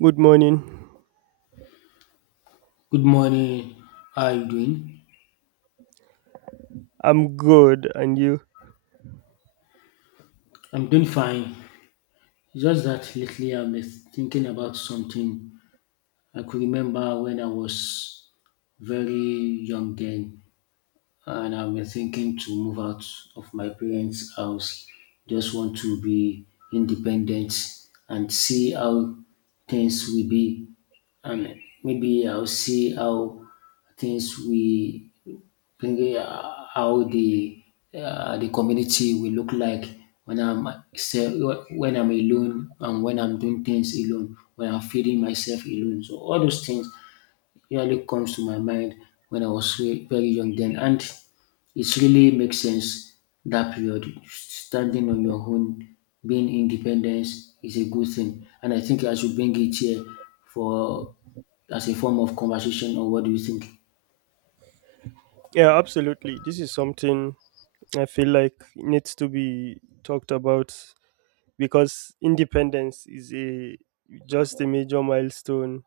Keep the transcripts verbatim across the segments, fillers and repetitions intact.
Good morning. Good morning. How are you doing? I'm good, and you? I'm doing fine. It's just that lately I have been thinking about something. I could remember when I was very young then, and I've been thinking to move out of my parents' house. Just want to be independent and see how things will be, and maybe I'll see how things will thinking uh, how the uh, the community will look like when I'm self, when I'm alone and when I'm doing things alone, when I'm feeding myself alone. So all those things really comes to my mind when I was ve- very young then, and it really makes sense that period. Standing on your own, being independent is a good thing, and I think I should bring it here for as a form of conversation. Or what do you think? Yeah, absolutely. This is something I feel like needs to be talked about because independence is a just a major milestone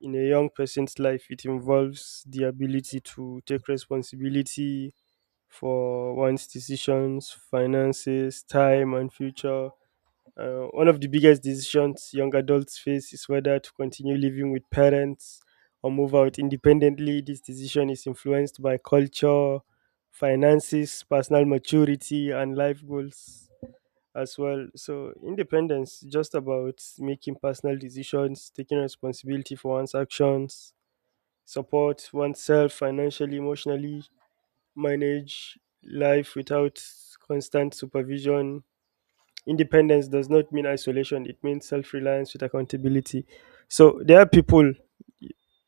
in a young person's life. It involves the ability to take responsibility for one's decisions, finances, time, and future. Uh, one of the biggest decisions young adults face is whether to continue living with parents or move out independently. This decision is influenced by culture, finances, personal maturity, and life goals as well. So, independence is just about making personal decisions, taking responsibility for one's actions, support oneself financially, emotionally, manage life without constant supervision. Independence does not mean isolation, it means self reliance with accountability. So there are people,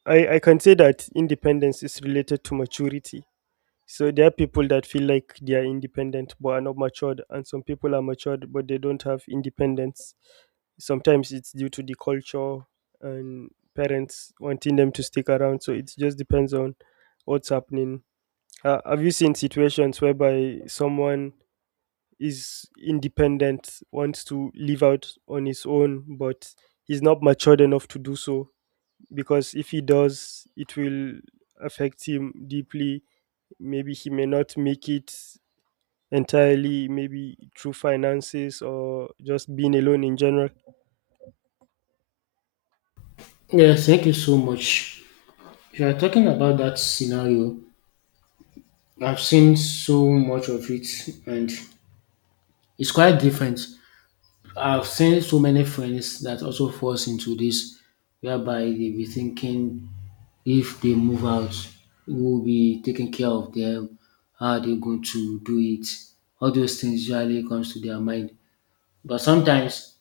I, I can say that independence is related to maturity. So there are people that feel like they are independent but are not matured, and some people are matured but they don't have independence. Sometimes it's due to the culture and parents wanting them to stick around. So it just depends on what's happening. Uh, have you seen situations whereby someone is independent, wants to live out on his own, but he's not matured enough to do so, because if he does, it will affect him deeply. Maybe he may not make it entirely, maybe through finances or just being alone in general. Yeah, thank you so much. If you are talking about that scenario, I've seen so much of it and it's quite different. I've seen so many friends that also falls into this whereby they be thinking if they move out, who will be taking care of them, how are they going to do it? All those things usually comes to their mind. But sometimes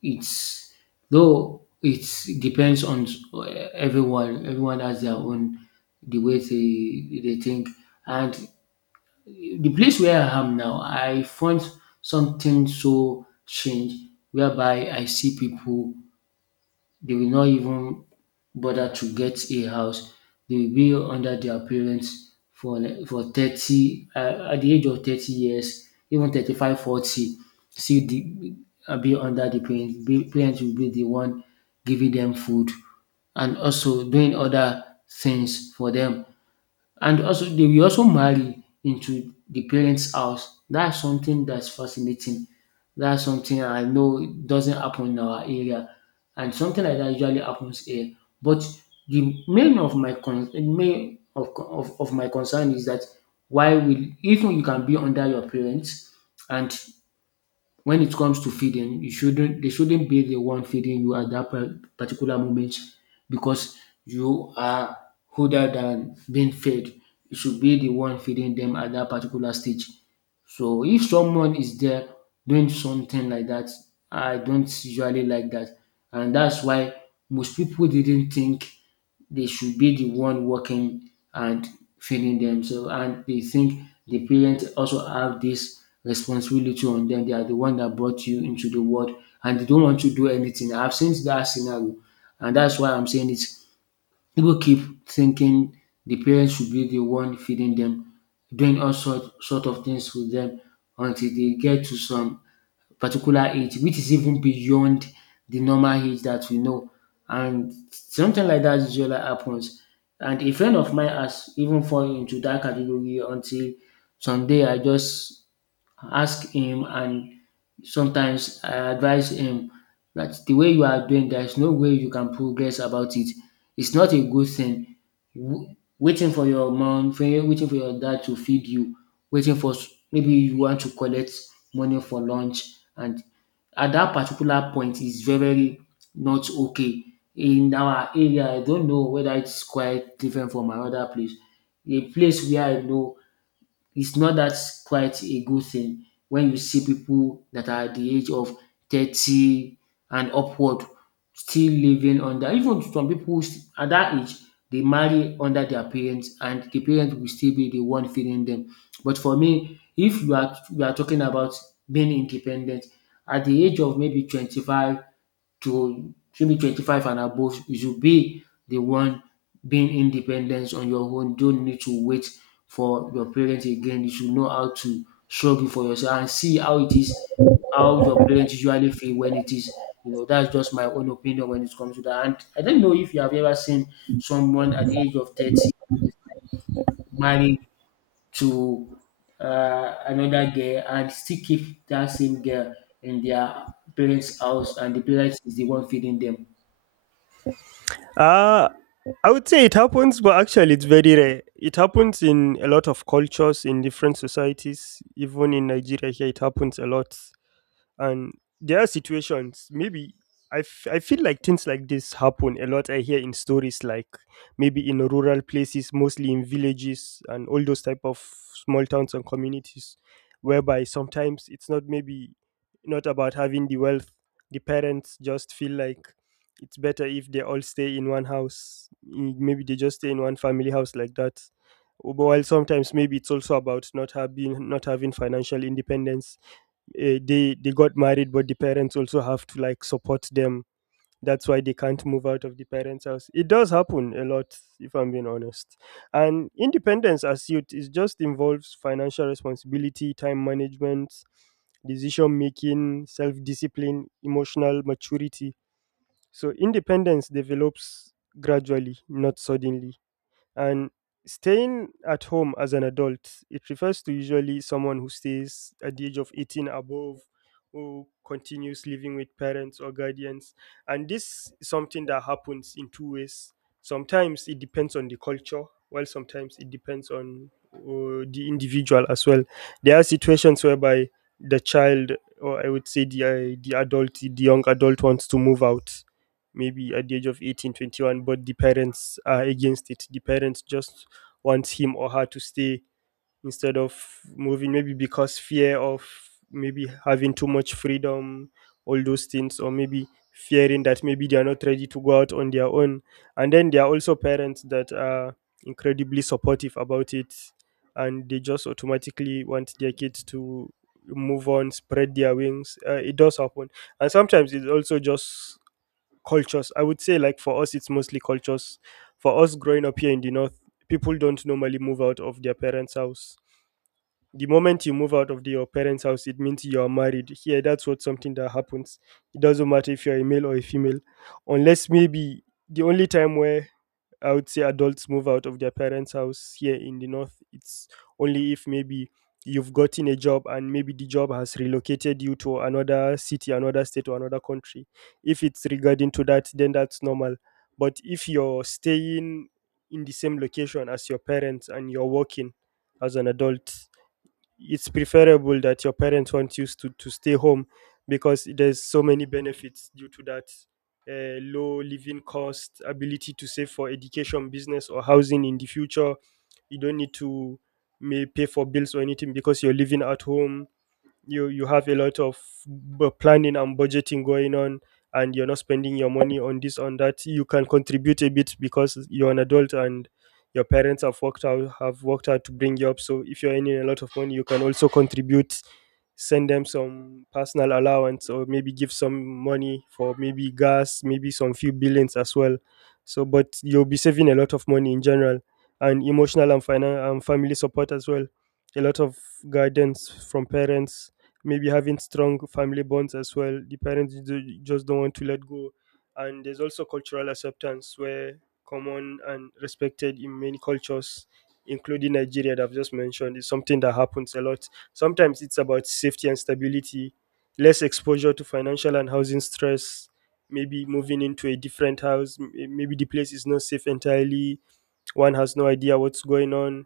It's though it depends on everyone. Everyone has their own the way they they think. And the place where I am now, I found something so strange whereby I see people they will not even bother to get a house. They will be under their parents for like for thirty uh, at the age of thirty years, even thirty five, forty. 40, still the, uh, be under the parents. Be, parents will be the one giving them food and also doing other things for them and also they will also marry into the parents' house. That's something that's fascinating. That's something I know doesn't happen in our area. And something like that usually happens here. But the main of my con- main of, of, of my concern is that why will even you can be under your parents and when it comes to feeding, you shouldn't they shouldn't be the one feeding you at that par- particular moment because you are older than being fed. You should be the one feeding them at that particular stage. So if someone is there doing something like that, I don't usually like that. And that's why most people didn't think they should be the one working and feeding themselves. And they think the parents also have this responsibility on them. They are the one that brought you into the world and they don't want to do anything. I've seen that scenario, and that's why I'm saying it. People keep thinking the parents should be the one feeding them, doing all sort, sort of things with them until they get to some particular age, which is even beyond the normal age that we know. And something like that usually happens. And a friend of mine has even fallen into that category until someday I just ask him and sometimes I advise him that the way you are doing there is no way you can progress about it. It's not a good thing. W- Waiting for your mom, for waiting for your dad to feed you, waiting for s- maybe you want to collect money for lunch, and at that particular point is very very not okay. In our area, I don't know whether it's quite different from another place. A place where I know it's not that quite a good thing when you see people that are at the age of thirty and upward still living under even some people st- at that age they marry under their parents and the parents will still be the one feeding them but for me if you are you are talking about being independent at the age of maybe twenty-five to maybe twenty-five and above, you should be the one being independent on your own. Don't need to wait for your parents again. You should know how to struggle for yourself and see how it is, how your parents usually feel when it is. You know, that's just my own opinion when it comes to that. And I don't know if you have ever seen someone at the age of thirty married to uh, another girl and still keep that same girl in their parents' house, and the parents is the one feeding them. Uh, I would say it happens, but actually, it's very rare. It happens in a lot of cultures, in different societies, even in Nigeria here, it happens a lot. And there are situations maybe I, f- I feel like things like this happen a lot, I hear in stories like maybe in rural places, mostly in villages and all those type of small towns and communities, whereby sometimes it's not maybe not about having the wealth The parents just feel like it's better if they all stay in one house. Mm, maybe they just stay in one family house like that. But while sometimes maybe it's also about not having not having financial independence. Eh, they they got married but the parents also have to like support them, that's why they can't move out of the parents' house. It does happen a lot, if I'm being honest. And independence as youth, it just involves financial responsibility, time management, decision making, self discipline, emotional maturity. So independence develops gradually, not suddenly. And staying at home as an adult, it refers to usually someone who stays at the age of eighteen above, who continues living with parents or guardians. And this is something that happens in two ways. Sometimes it depends on the culture, while sometimes it depends on uh, the individual as well. There are situations whereby the child, or I would say the uh, the adult, the young adult, wants to move out maybe at the age of eighteen, twenty-one, but the parents are against it. The parents just want him or her to stay instead of moving, maybe because fear of maybe having too much freedom, all those things, or maybe fearing that maybe they are not ready to go out on their own. And then there are also parents that are incredibly supportive about it, and they just automatically want their kids to move on, spread their wings. Uh, it does happen. And sometimes it's also just cultures, I would say. Like for us, it's mostly cultures. For us growing up here in the north, people don't normally move out of their parents' house. The moment you move out of the- your parents' house, it means you are married here. That's what something that happens. It doesn't matter if you're a male or a female. Unless maybe the only time where I would say adults move out of their parents' house here in the north, it's only if maybe you've gotten a job and maybe the job has relocated you to another city, another state, or another country. If it's regarding to that, then that's normal. But if you're staying in the same location as your parents and you're working as an adult, it's preferable that your parents want you to, to stay home, because there's so many benefits due to that. Uh, low living cost, ability to save for education, business, or housing in the future. You don't need to may pay for bills or anything because you're living at home. You you have a lot of bu- planning and budgeting going on, and you're not spending your money on this on that. You can contribute a bit because you're an adult and your parents have worked out have worked out to bring you up. So if you're earning a lot of money, you can also contribute, send them some personal allowance, or maybe give some money for maybe gas, maybe some few billings as well. So, but you'll be saving a lot of money in general. And emotional and, finan- and family support as well. A lot of guidance from parents, maybe having strong family bonds as well. The parents ju- just don't want to let go. And there's also cultural acceptance where common and respected in many cultures, including Nigeria that I've just mentioned, is something that happens a lot. Sometimes it's about safety and stability, less exposure to financial and housing stress, maybe moving into a different house, m- maybe the place is not safe entirely, one has no idea what's going on,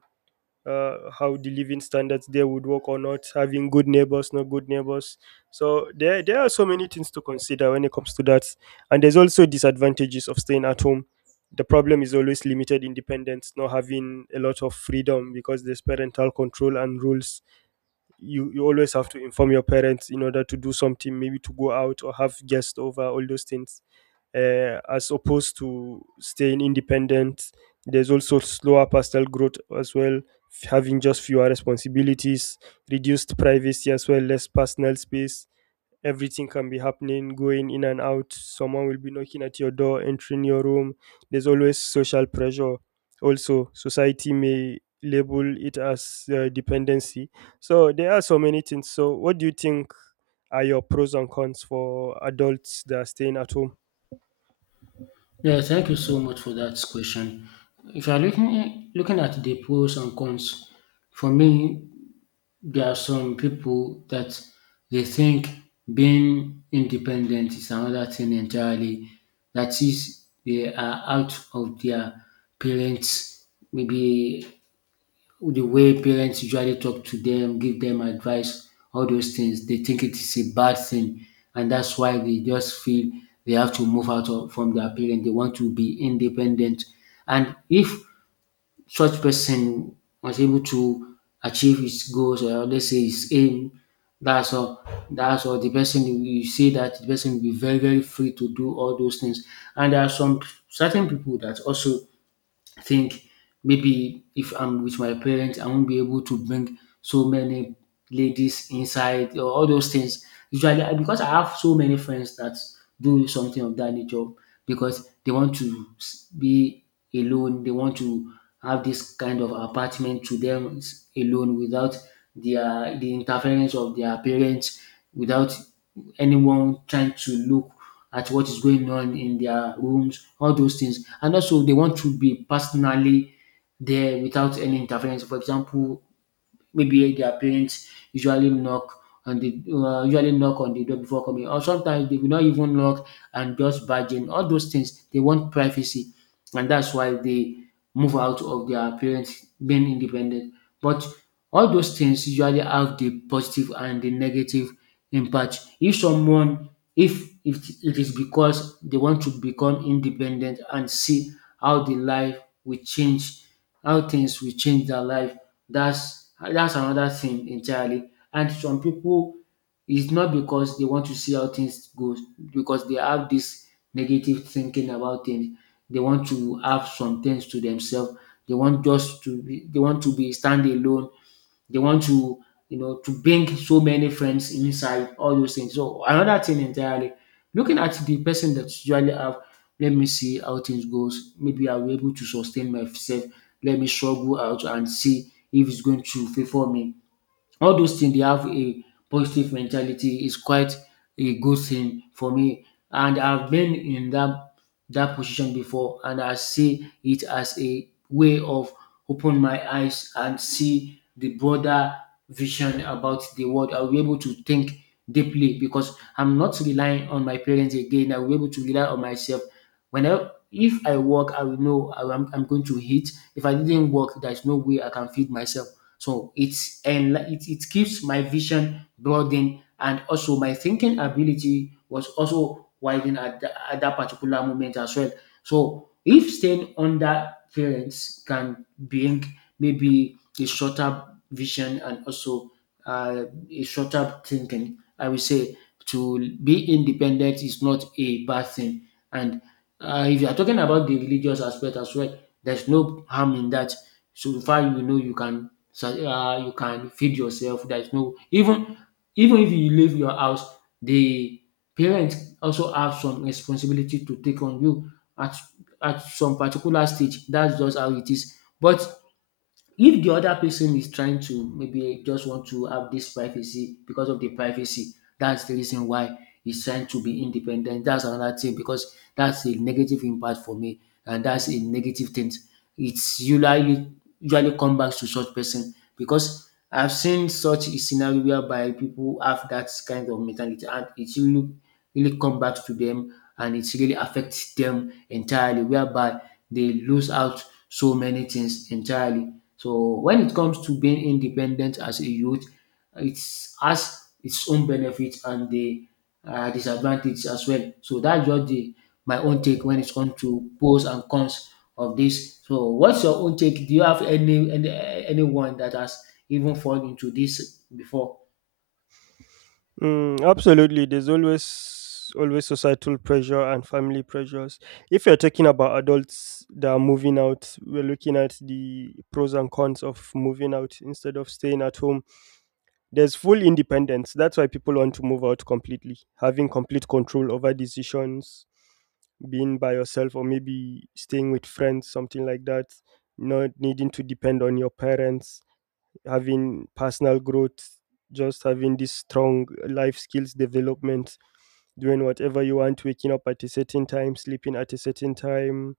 uh, how the living standards there would work or not, having good neighbors, not good neighbors. So there, there are so many things to consider when it comes to that. And there's also disadvantages of staying at home. The problem is always limited independence, not having a lot of freedom because there's parental control and rules. You, you always have to inform your parents in order to do something, maybe to go out or have guests over, all those things, uh, as opposed to staying independent. There's also slower personal growth as well, f- having just fewer responsibilities, reduced privacy as well, less personal space. Everything can be happening, going in and out. Someone will be knocking at your door, entering your room. There's always social pressure. Also, society may label it as uh, dependency. So, there are so many things. So, what do you think are your pros and cons for adults that are staying at home? Yeah, thank you so much for that question. If you're looking looking at the pros and cons, for me, there are some people that they think being independent is another thing entirely. That is, they are out of their parents, maybe the way parents usually talk to them, give them advice, all those things, they think it is a bad thing. And that's why they just feel they have to move out of, from their parents. They want to be independent. And if such person was able to achieve his goals or let's say his aim, that's all. That's all. The person you you see that the person will be very, very free to do all those things. And there are some certain people that also I think maybe if I'm with my parents, I won't be able to bring so many ladies inside or all those things. Usually, I- because I have so many friends that do something of that nature because they want to s- be alone, they want to have this kind of apartment to them s- alone without their the interference of their parents, without anyone trying to look at what is going on in their rooms, all those things. And also, they want to be personally there without any interference. For example, maybe their parents usually knock on the uh, usually knock on the door before coming or sometimes they will not even knock and just barge in all those things they want privacy and that's why they move out of their parents being independent but all those things usually have the positive and the negative impact if someone if if it is because they want to become independent and see how the life will change how things will change their life that's that's another thing entirely. And some people it's not because they want to see how things go because they have this negative thinking about things. They want to have some things to themselves. They want just to be, they want to be stand alone they want to, you know, to bring so many friends inside, all those things. So another thing entirely, looking at the person that usually have, let me see how things goes. Maybe I'll be able to sustain myself. Let me struggle out and see if it's going to favor me. All those things they have a positive mentality is quite a good thing for me and I've been in that that position before and I see it as a way of open my eyes and see the broader vision about the world. I'll be able to think deeply because I'm not relying on my parents again. I will be able to rely on myself. When I, if I work, I will know I am, I'm going to eat. If I didn't work, there's no way I can feed myself. So it's and it, it keeps my vision broadened and also my thinking ability was also widened at, tha- at that particular moment as well. So if staying under parents can bring maybe a shorter vision and also uh, a shorter thinking, I would say to be independent is not a bad thing. And uh, if you are talking about the religious aspect as well, there's no harm in that. So far, you know, you can so uh, you can feed yourself. There is no even even if you leave your house, the parents also have some responsibility to take on you at at some particular stage. That's just how it is. But if the other person is trying to maybe just want to have this privacy because of the privacy, that's the reason why he's trying to be independent. That's another thing because that's a negative impact for me, and that's a negative thing. It's usually usually come back to such person because I've seen such a scenario whereby people have that kind of mentality, and it really really come back to them, and it really affects them entirely, whereby they lose out so many things entirely. So when it comes to being independent as a youth, it has its own benefits and the uh, disadvantage as well. So that's just the, my own take when it comes to pros and cons of this. So what's your own take? Do you have any, any anyone that has even fallen into this before? Mm, absolutely. There's always always societal pressure and family pressures. If you're talking about adults that are moving out, we're looking at the pros and cons of moving out instead of staying at home. There's full independence. That's why people want to move out completely, having complete control over decisions, being by yourself or maybe staying with friends, something like that, not needing to depend on your parents, having personal growth, just having this strong life skills development, doing whatever you want, waking up at a certain time, sleeping at a certain time,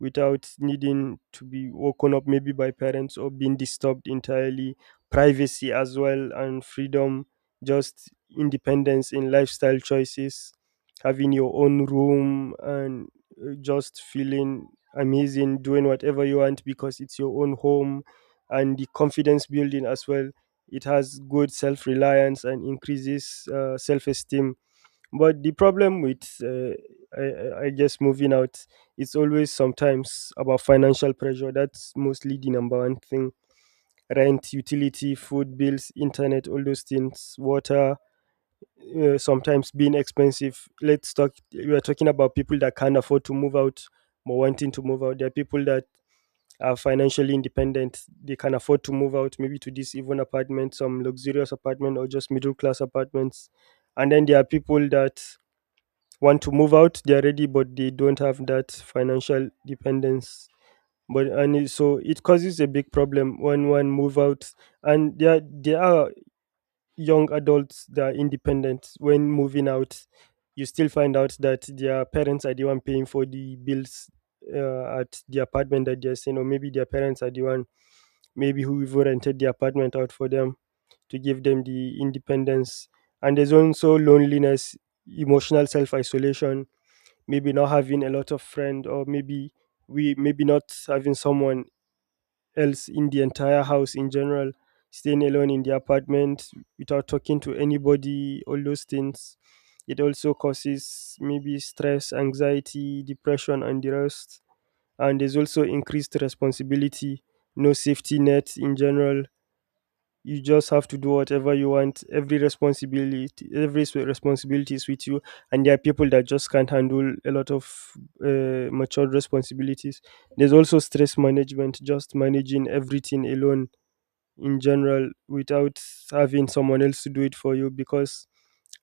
without needing to be woken up maybe by parents or being disturbed entirely. Privacy as well and freedom, just independence in lifestyle choices, having your own room and uh, just feeling amazing doing whatever you want because it's your own home. And the confidence building as well, it has good self-reliance and increases uh, self-esteem. But the problem with, uh, I, I I guess, moving out, it's always sometimes about financial pressure. That's mostly the number one thing. Rent, utility, food bills, internet, all those things, water, uh, sometimes being expensive. Let's talk, we are talking about people that can't afford to move out or wanting to move out. There are people that are financially independent. They can afford to move out, maybe to this even apartment, some luxurious apartment, or just middle class apartments. And then there are people that want to move out. They're ready but they don't have that financial dependence, but and it- so it causes a big problem when one move out. And there there are young adults that are independent when moving out. You still find out that their parents are the one paying for the bills uh, at the apartment that they're staying, or maybe their parents are the one, maybe, who even rented the apartment out for them to give them the independence. And there's also loneliness, emotional self-isolation, maybe not having a lot of friend, or maybe we maybe not having someone else in the entire house in general, staying alone in the apartment without talking to anybody, all those things. It also causes maybe stress, anxiety, depression, and the rest. And there's also increased responsibility, no safety net in general. You just have to do whatever you want. Every responsibility, every s- responsibility is with you. And there are people that just can't handle a lot of uh, matured responsibilities. There's also stress management, just managing everything alone in general without having someone else to do it for you, because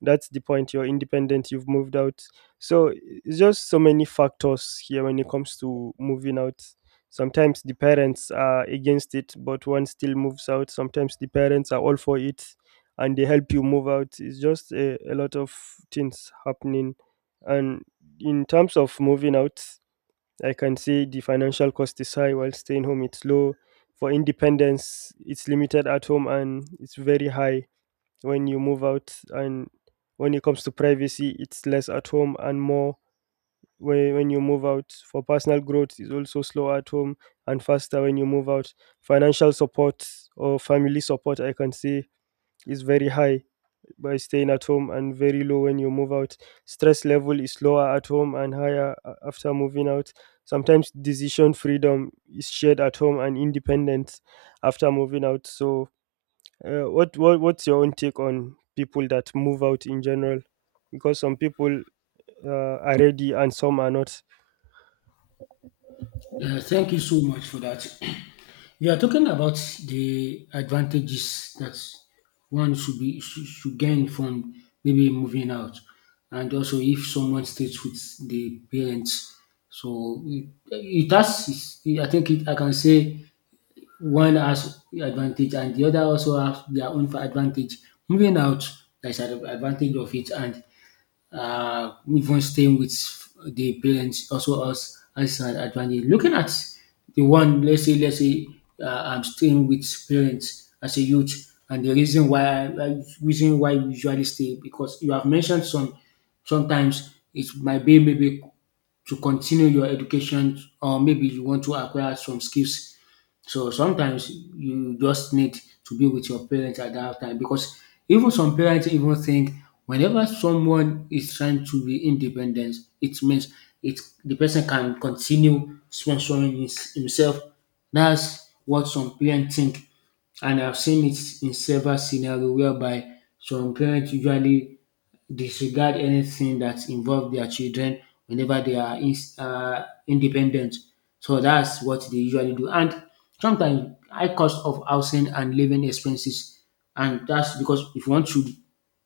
that's the point: you're independent, you've moved out. So it's just so many factors here when it comes to moving out. Sometimes the parents are against it but one still moves out. Sometimes the parents are all for it and they help you move out. It's just a, a lot of things happening. And in terms of moving out, I can say the financial cost is high while staying home it's low. For independence, it's limited at home and it's very high when you move out. And when it comes to privacy, it's less at home and more when, when you move out. For personal growth, it's also slow at home and faster when you move out. Financial support, or family support, I can say, is very high by staying at home and very low when you move out. Stress level is lower at home and higher a- after moving out. Sometimes decision freedom is shared at home and independent after moving out. So, uh, what, what what's your own take on people that move out in general? Because some people uh, are ready and some are not. Yeah, thank you so much for that. You are talking about the advantages that one should be should should gain from maybe moving out, and also if someone stays with the parents. So it it has, its I think it, I can say one has advantage and the other also have their own advantage. Moving out, there's an advantage of it, and uh, even staying with the parents also us as an advantage. Looking at the one, let's say, let's say uh, I'm staying with parents as a youth, and the reason why uh, reason why you usually stay because you have mentioned some sometimes it might be maybe to continue your education or maybe you want to acquire some skills, so sometimes you just need to be with your parents at that time, because even some parents even think whenever someone is trying to be independent, it means it the person can continue sponsoring his, himself. That's what some parents think, and I've seen it in several scenarios whereby some parents usually disregard anything that involve their children whenever they are ins uh independent. So that's what they usually do. And sometimes high cost of housing and living expenses, and that's because if you want to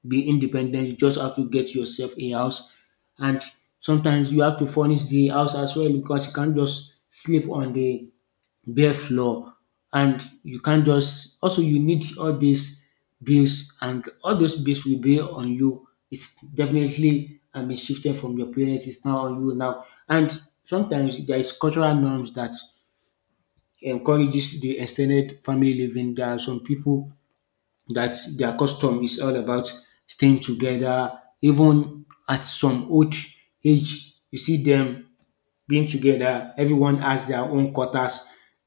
be independent you just have to get yourself a house, and sometimes you have to furnish the house as well because you can't just sleep on the bare floor, and you can't just also you need all these bills and all those bills will be on you. It's definitely I been shifted from your parents, it's now on you now. And sometimes there is cultural norms that encourages the extended family living. There are some people that their custom is all about staying together, even at some old age you see them being together. Everyone has their own quarters,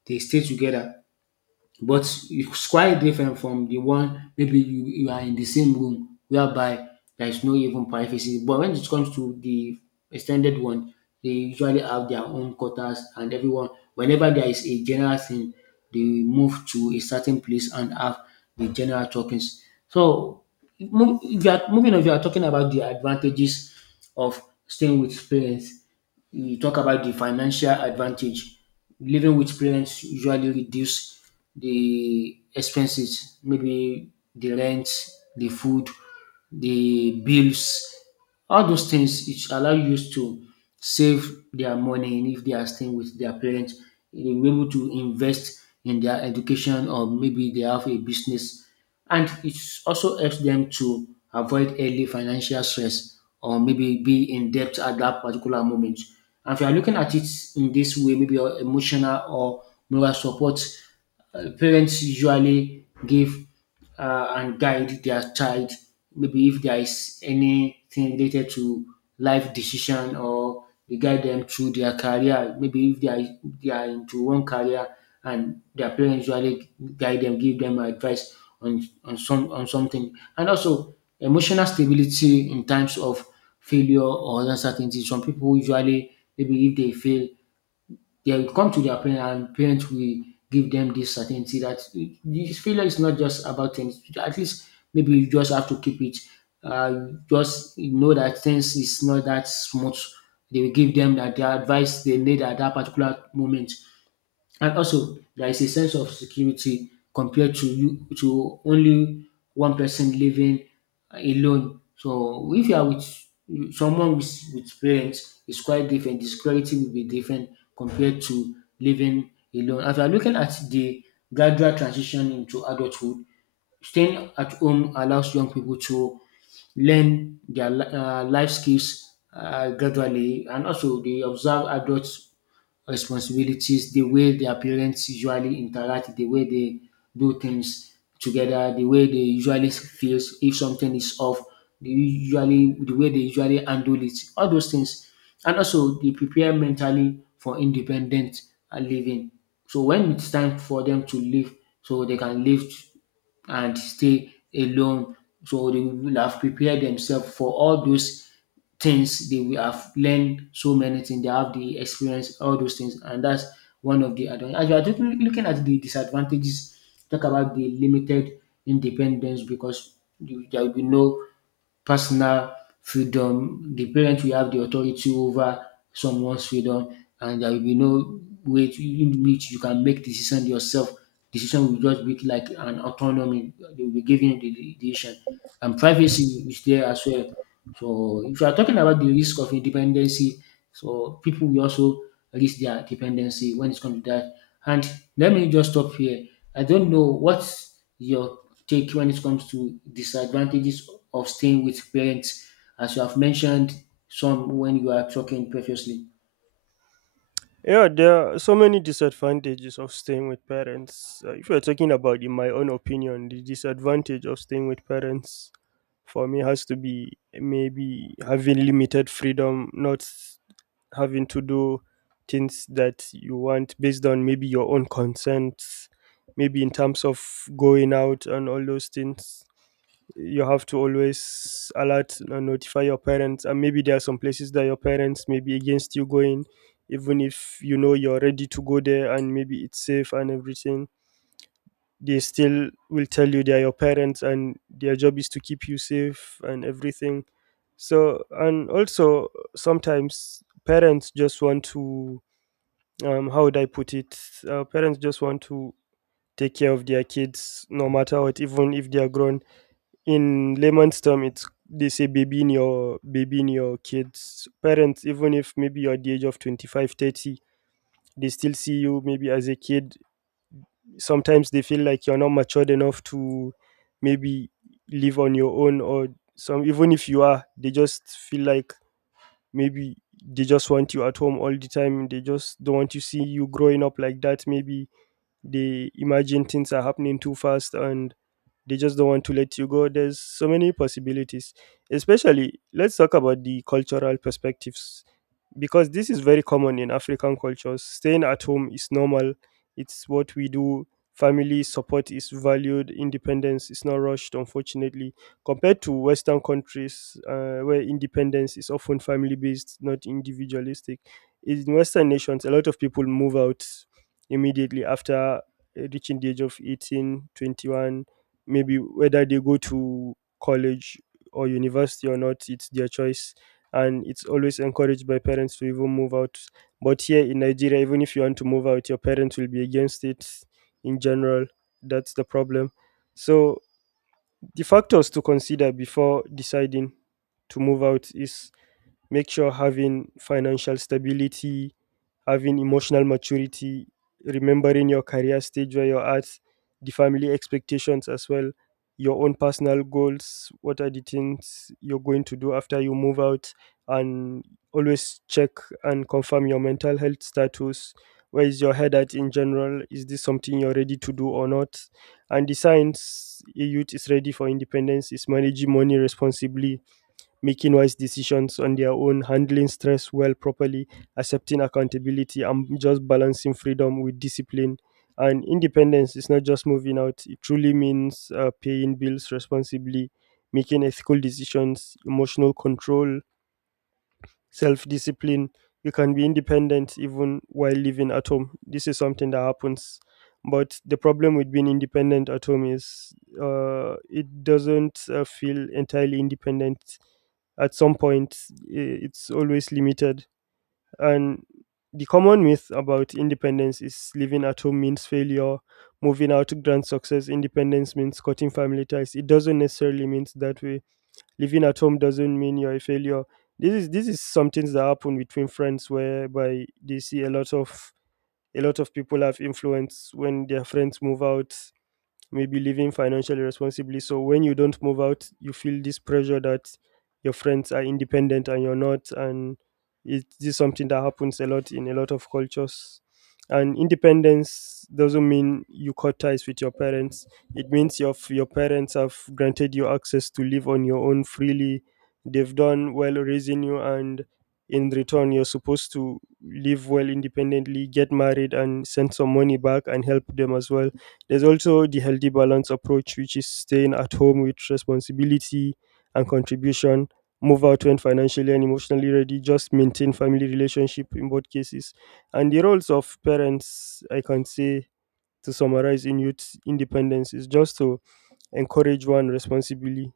they stay together, but it's quite different from the one maybe you, you are in the same room whereby there is no even privacy. But when it comes to the extended one, they usually have their own quarters, and everyone, whenever there is a general thing, they move to a certain place and have the general talkings. So mov- if you are moving on, if you are talking about the advantages of staying with parents, you talk about the financial advantage. Living with parents usually reduce the expenses, maybe the rent, the food, the bills, all those things. It allow you to save their money, and if they are staying with their parents, they will be able to invest in their education or maybe they have a business. And it also helps them to avoid early financial stress or maybe be in debt at that particular moment. And if you are looking at it in this way, maybe your emotional or moral support, uh, parents usually give uh, and guide their child. Maybe if there is anything related to life decision, or they guide them through their career. Maybe if they are, they are into one career and their parents usually guide them, give them advice on on some on something. And also emotional stability in times of failure or uncertainty. Some people usually, maybe if they fail, they will come to their parents, and parents will give them this certainty that this failure is not just about things. At least maybe you just have to keep it. Uh, just know that things is not that smooth. They will give them that the advice they need at that particular moment. And also, there is a sense of security compared to you to only one person living alone. So if you are with someone with, with parents, it's quite different. The security will be different compared to living alone. As we are looking at the gradual transition into adulthood, staying at home allows young people to learn their li- uh, life skills uh, gradually, and also they observe adults responsibilities, the way their parents usually interact, the way they do things together, the way they usually feels if something is off, the usually the way they usually handle it, all those things, and also they prepare mentally for independent uh, living. So when it's time for them to live, so they can live and stay alone. So they will have prepared themselves for all those things. They will have learned so many things. They have the experience, all those things, and that's one of the advantages. As you are looking looking at the disadvantages, talk about the limited independence, because you, there will be no personal freedom. The parent will have the authority over someone's freedom, and there will be no way to- in which you can make decision yourself. Decision will just be like an autonomy. They will be giving you the the decision, and privacy is there as well. So if you are talking about the risk of independency, so people will also risk their dependency when it comes to that. And let me just stop here. I don't know what's your take when it comes to disadvantages of staying with parents, as you have mentioned some when you are talking previously. Yeah, there are so many disadvantages of staying with parents. Uh, if you're talking about, in my own opinion, the disadvantage of staying with parents, for me has to be maybe having limited freedom, not having to do things that you want based on maybe your own consent, maybe in terms of going out and all those things. You have to always alert and notify your parents, and maybe there are some places that your parents may be against you going, even if you know you're ready to go there and maybe it's safe and everything. They still will tell you they're your parents and their job is to keep you safe and everything. So, and also, sometimes parents just want to, um how would I put it uh, parents just want to take care of their kids no matter what, even if they are grown. In layman's term, it's, they say babying your babying your kids. Parents, even if maybe you're at the age of twenty-five, thirty, they still see you maybe as a kid. Sometimes they feel like you're not matured enough to maybe live on your own. Or some, even if you are, they just feel like maybe they just want you at home all the time. They just don't want to see you growing up like that. Maybe they imagine things are happening too fast, and they just don't want to let you go. There's so many possibilities, especially, let's talk about the cultural perspectives, because this is very common in African cultures. Staying at home is normal, it's what we do. Family support is valued, independence is not rushed, unfortunately, compared to Western countries, uh, where independence is often family based, not individualistic. In Western nations, a lot of people move out immediately after uh, reaching the age of eighteen, twenty-one, maybe. Whether they go to college or university or not, it's their choice, and it's always encouraged by parents to even move out. But here in Nigeria, even if you want to move out, your parents will be against it in general. That's the problem. So, the factors to consider before deciding to move out is, make sure having financial stability, having emotional maturity, remembering your career stage where you're at, the family expectations as well, your own personal goals, what are the things you're going to do after you move out, and always check and confirm your mental health status. Where is your head at in general? Is this something you're ready to do or not? And the signs a youth is ready for independence is managing money responsibly, making wise decisions on their own, handling stress well properly, accepting accountability, and just balancing freedom with discipline. And independence is not just moving out. It truly means uh, paying bills responsibly, making ethical decisions, emotional control, self discipline. You can be independent even while living at home. This is something that happens. But the problem with being independent at home is, uh, it doesn't uh, feel entirely independent. At some point, i- it's always limited. And the common myth about independence is living at home means failure, moving out grand success, independence means cutting family ties. It doesn't necessarily mean that way. Living at home doesn't mean you're a failure. This is this is some things that happen between friends, whereby they see a lot of, a lot of people have influence when their friends move out, maybe living financially responsibly. So when you don't move out, you feel this pressure that your friends are independent and you're not. And it's this something that happens a lot in a lot of cultures. And independence doesn't mean you cut ties with your parents. It means your your parents have granted you access to live on your own freely. They've done well raising you, and in return, you're supposed to live well independently, get married, and send some money back and help them as well. There's also the healthy balance approach, which is staying at home with responsibility and contribution, move out when financially and emotionally ready, just maintain family relationship in both cases. And the roles of parents, I can say, to summarize in youth independence, is just to encourage one responsibly,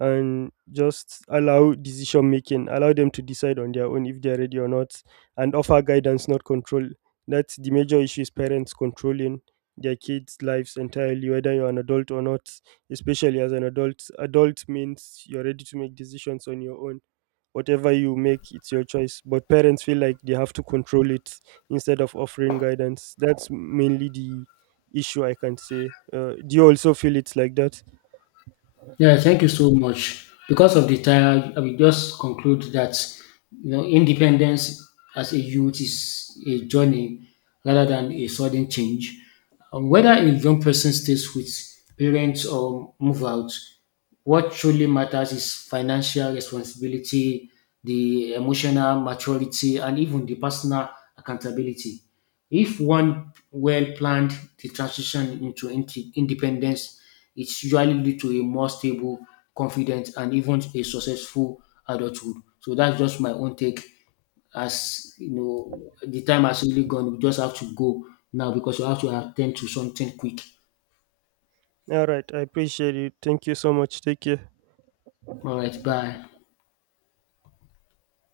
and just allow decision making, allow them to decide on their own if they're ready or not, and offer guidance not control. That's the major issue, is parents controlling their kids lives entirely, whether you're an adult or not. Especially as an adult, adult means you're ready to make decisions on your own. Whatever you make, it's your choice. But parents feel like they have to control it instead of offering guidance. That's mainly the issue I can say. Uh, do you also feel it's like that? Yeah, thank you so much. Because of the time, I will just conclude that you know independence as a youth is a journey rather than a sudden change. Um, whether a young person stays with parents or move out, what truly matters is financial responsibility, the emotional maturity, and even the personal accountability. If one well planned the transition into inde- independence, it usually lead to a more stable, confident, and even a successful adulthood. So that's just my own take. As you know, the time has really gone. We just have to go now because we have to attend to something quick. All right. I appreciate it. Thank you so much. Take care. All right, bye.